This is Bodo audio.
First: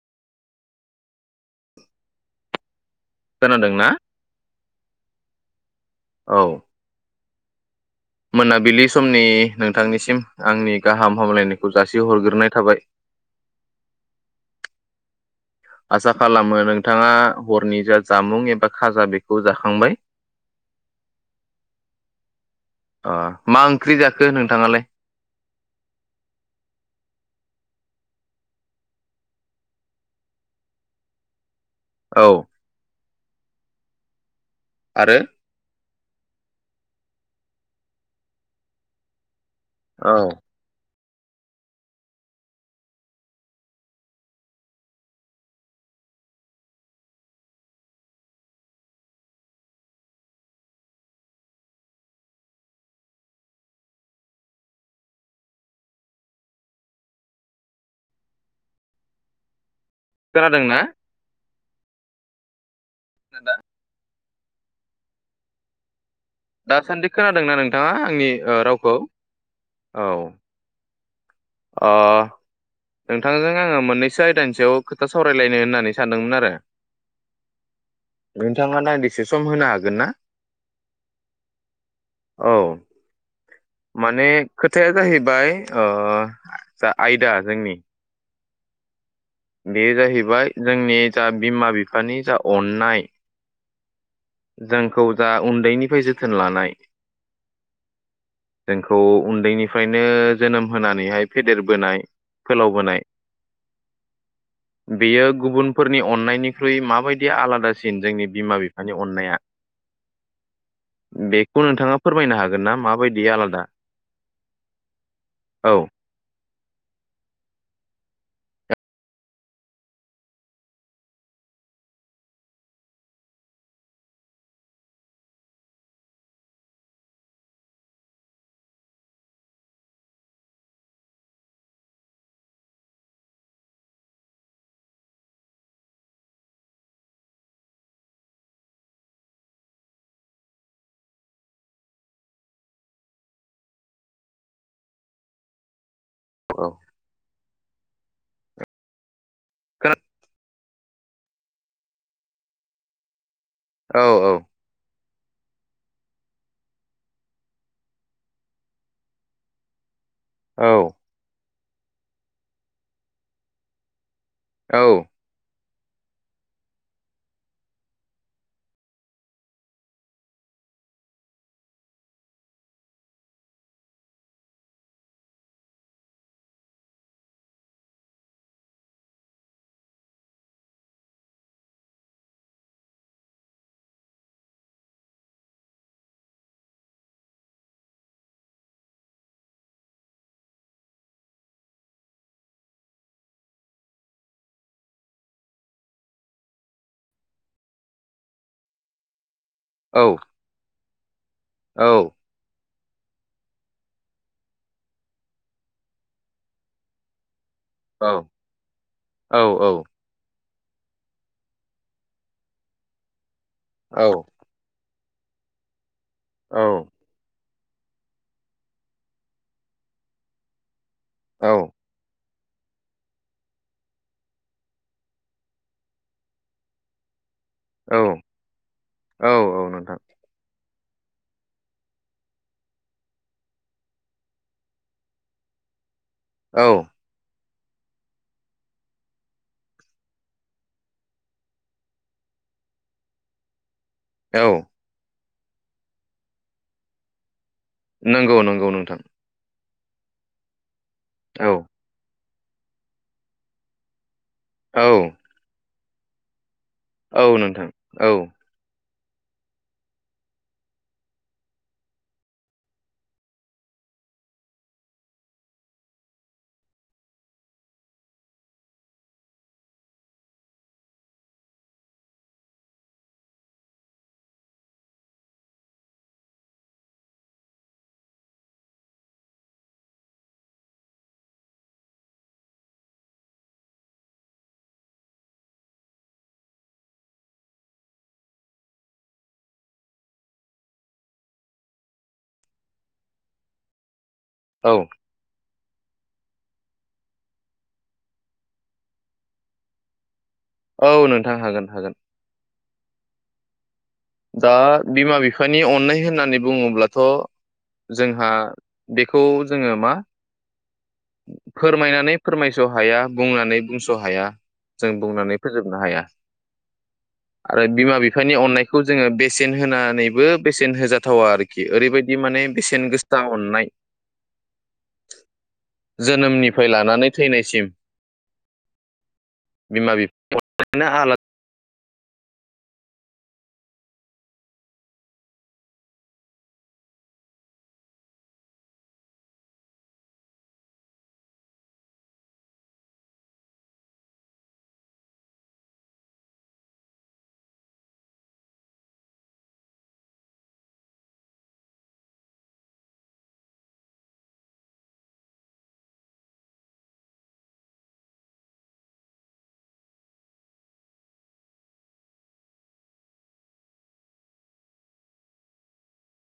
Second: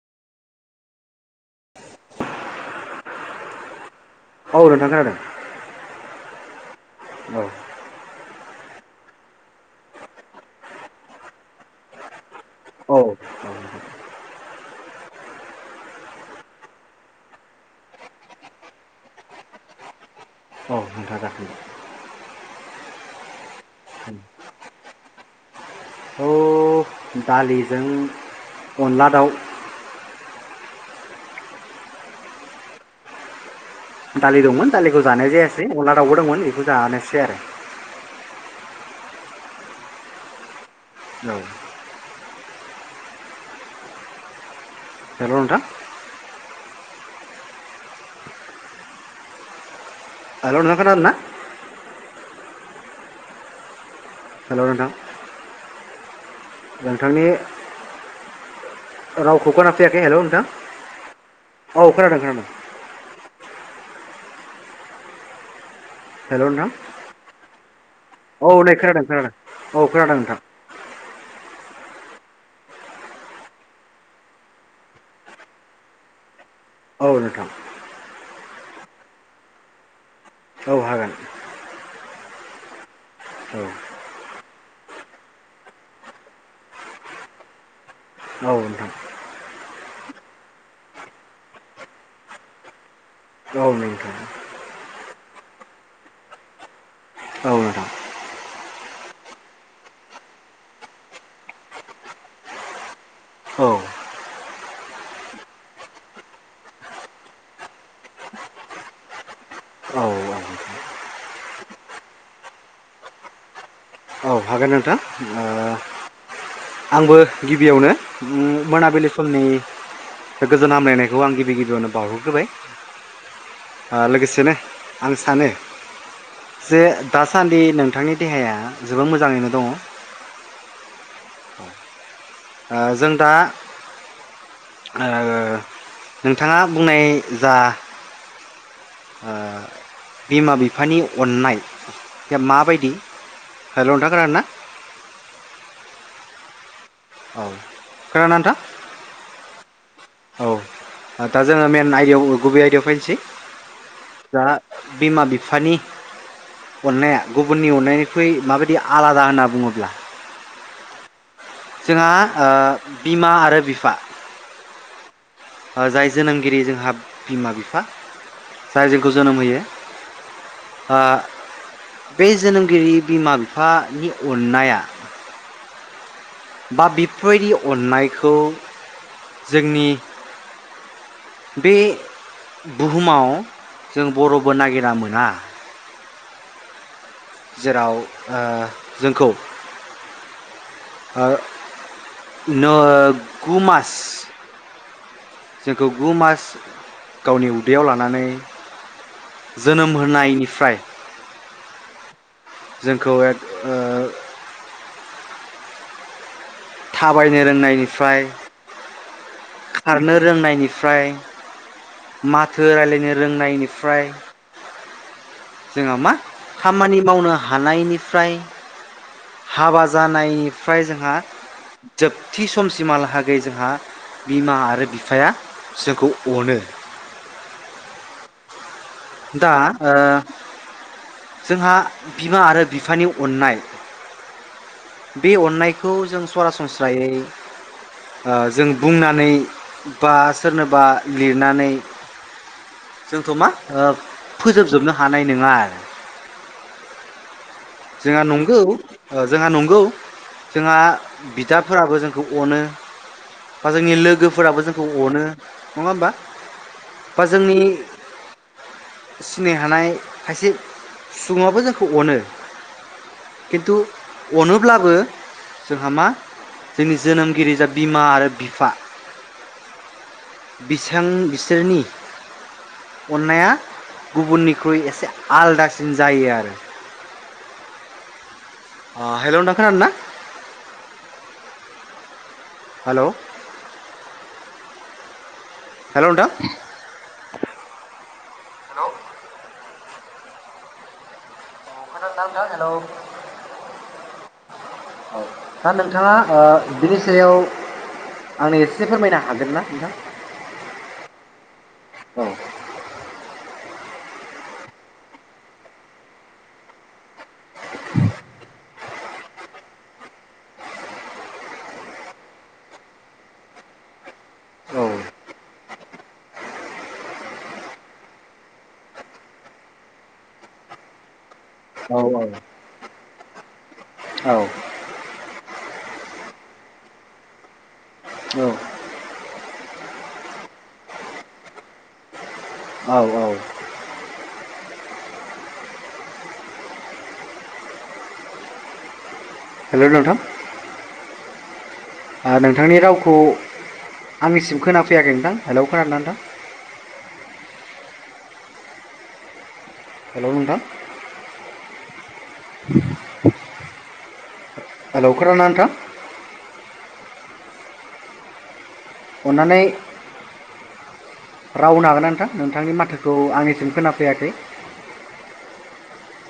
खोनादोंना औ नोंथां खोनादों। औ। औ। मोनाबिलि समनि नोंथांनिसिम आंनि गाहाम हामलायनायखौ जासिहरग्रोनाय थाबाय औ आसा खालामो नोंथाङा हरनि जा जामुं एबा खाजा बेखौ जाखांबाय औ नोंथां जाखांबाय ओ मा ओंख्रि जाखो नोंथाङालाय? औ दालिजों अनला दाउ। औ दालि दं मोन दालिखौ आरो जानाय जायासै दावबो दंमोन बेखौ जानोसै आरो औ औ हेल' नोंथां हेल' नोंथां खोनादोंना? हेल' नोंथां नोंथांनि रावखो खोना फैयाखै हेल' नोंथां। खोनादोंना औ खोनादों खोनादों। नोंथां। हेल' नोंथां दासान्दि खोनादोंना नोंथाङा आंनि औ नै रावखौ खोनादों खोनादों खोनादों औ नोंथां अ नोंथांजों आङो मोननैसो आयदानि सायाव खोथा सावरायलायनो होननानै सानदोंमोन आरो औ नोंथां नोंथाङा दान्दिसे सम होनो हागोन ना औ हागोन औ? औ माने खोथाया जाहैबाय ओ जा आयदा जोंनि औ नोंथां बे जाहैबाय जोंनि जा बिमा बिफानि जा अन्नाय औ नोंथां जोंखौ जा उन्दैनिफ्राय जोथोन लानाय औ नोंथां जोंखौ उन्दैनिफ्रायनो जोनोम होनानैहाय फेदेरबोनाय फोलावबोनाय औ बेयो गुबुनफोरनि अननायनिख्रुइ माबायदि आलादासिन जोंनि बिमा बिफा नि अननाया औ बेखौ नोंथाङा फोरमायनो हागोन ना माबायदि आलादा? औ हागोन नोंथां औ। आंबो गिबियावनो उम मोनाबिलि समनि गोजोन हामलायनायखौ आं गिबि गिबियावनो बावहरग्रोबाय ओ लोगोसेनो आं सानो जे दासान्दि नोंथांनि देहाया जोबोर मोजाङैनो दङ। ओ जों दा ओ नोंथाङा बुंनाय जा बिमा बिफानि अननाय या माबायदि हेल' नोंथां खोनादों ना? औ। खोनादोना नोंथां? खोना आ दा जोङो मेन आयदायाव ओ गुबै आयदायाव फैनोसै। औ औ जा बिमा बिफ फानि अननाया गुबुननि अननायनिख्रुइ माबायदि आलादा होनना बुङोब्ला औ। जोंहा ओ बिमा आरो बिफा औ। ओ जाय जोनोमगिरि जोंहा बिमा बिफा जाय जोंखौ जोनोम होयो ओ बे जोनोमगिरि बिमा बिफानि अननाया बा बेफोरबायदि अननायखौ जोंनि बे बुहुमाव जों बर'बो नागिरना मोना। जेराव ओ जोंखौ ओ नो गु मास जोंखौ गु मास गावनि उदैयाव लानानै जोनोम औ होनायनिफ्राय औ जोंखौ एक ओ थाबाय नो औ रोंनायनिफ्राय औ खारनो रोंनायनि फ्राय माथो रायलायनो रों नायनिफ्राय जोंहा मा औ खामानि मावनो हानायनिफ्राय हाबा जानाय फ्राय जोंहा औ औ जोब थि समसिमहालाहागै जोंहा बिमा आरो बिफाया जोंखौ अनो। औ औ दा औ ओ नोंथां जोंहा बिमा आरो बिफानि अननाय बे अननाय खौ जों औ सरासनस्रायै ओ जों बुंनानै बा सोरनोबा लिरनानै जोंथ' मा ओ औ फोजोबजोबनो हा हानाय नंङा आरो जोंहा नंगौ जोंहा नं गौ जोंहा औ बिदाफोराबो जों खौ अनो बा जोंनि लोगो फोराबो औ जोंखौ अनो। नंङा होमबा। बा औ जोंनि नोंथां औ सिनाय हानाय खायसे सुबुङाबो जोंखौ अनो। खिन्थु अनोब्लाबो जोंहा मा जोंनि जोनोमगिरि जा बिमा आरो बिफा बिसां बिसोरनि अननाया गुबुननिख्रुइ एसे आलदासिन जायो आरो। ओ हेलौ नोंथां खोनादोंना। हेलौ हेल नोंथां। खोनादों ना नोंथां हेलौ। औ दा नोंथाङा ओ बिनि सायाव आंनो एसे फोरमायनो हागोन ना नोंथां। औ नोंथां हागोन हागोन। औ दा बिमा-बिफानि अननाय होननानै बुङोब्लाथ जोंहा बेखौ जोंङो मा फोरमायनानै फोरमायस हाया बुंनानै बुंस हाया औ जों बुंनानै फोजोब हाया आरो बिमा बिफानि अननायखौ जोंङो बेसेन होनानैबो बेसेन होजाथावा आरोखि। खि ओरैबायदि माने बेसेन गोस दा अननाय औ। जोनोमनिफ्राय लानानै थैनायसिम औ। बिमा बिफा आलादा औ औ। हेलौ नोंथां। नोंथांनि रावखौ आंनिसिम खोनाफैयाखै नोंथां हेलौ खोनादों ना नोंथां? हेलौ नोंथां। हेलौ खोनादों ना नोंथां? अन्नानै राव होनो हागोन ना नोंथां नोंथांनि माथोखौ आंनिसिम खोनाफैयाखै।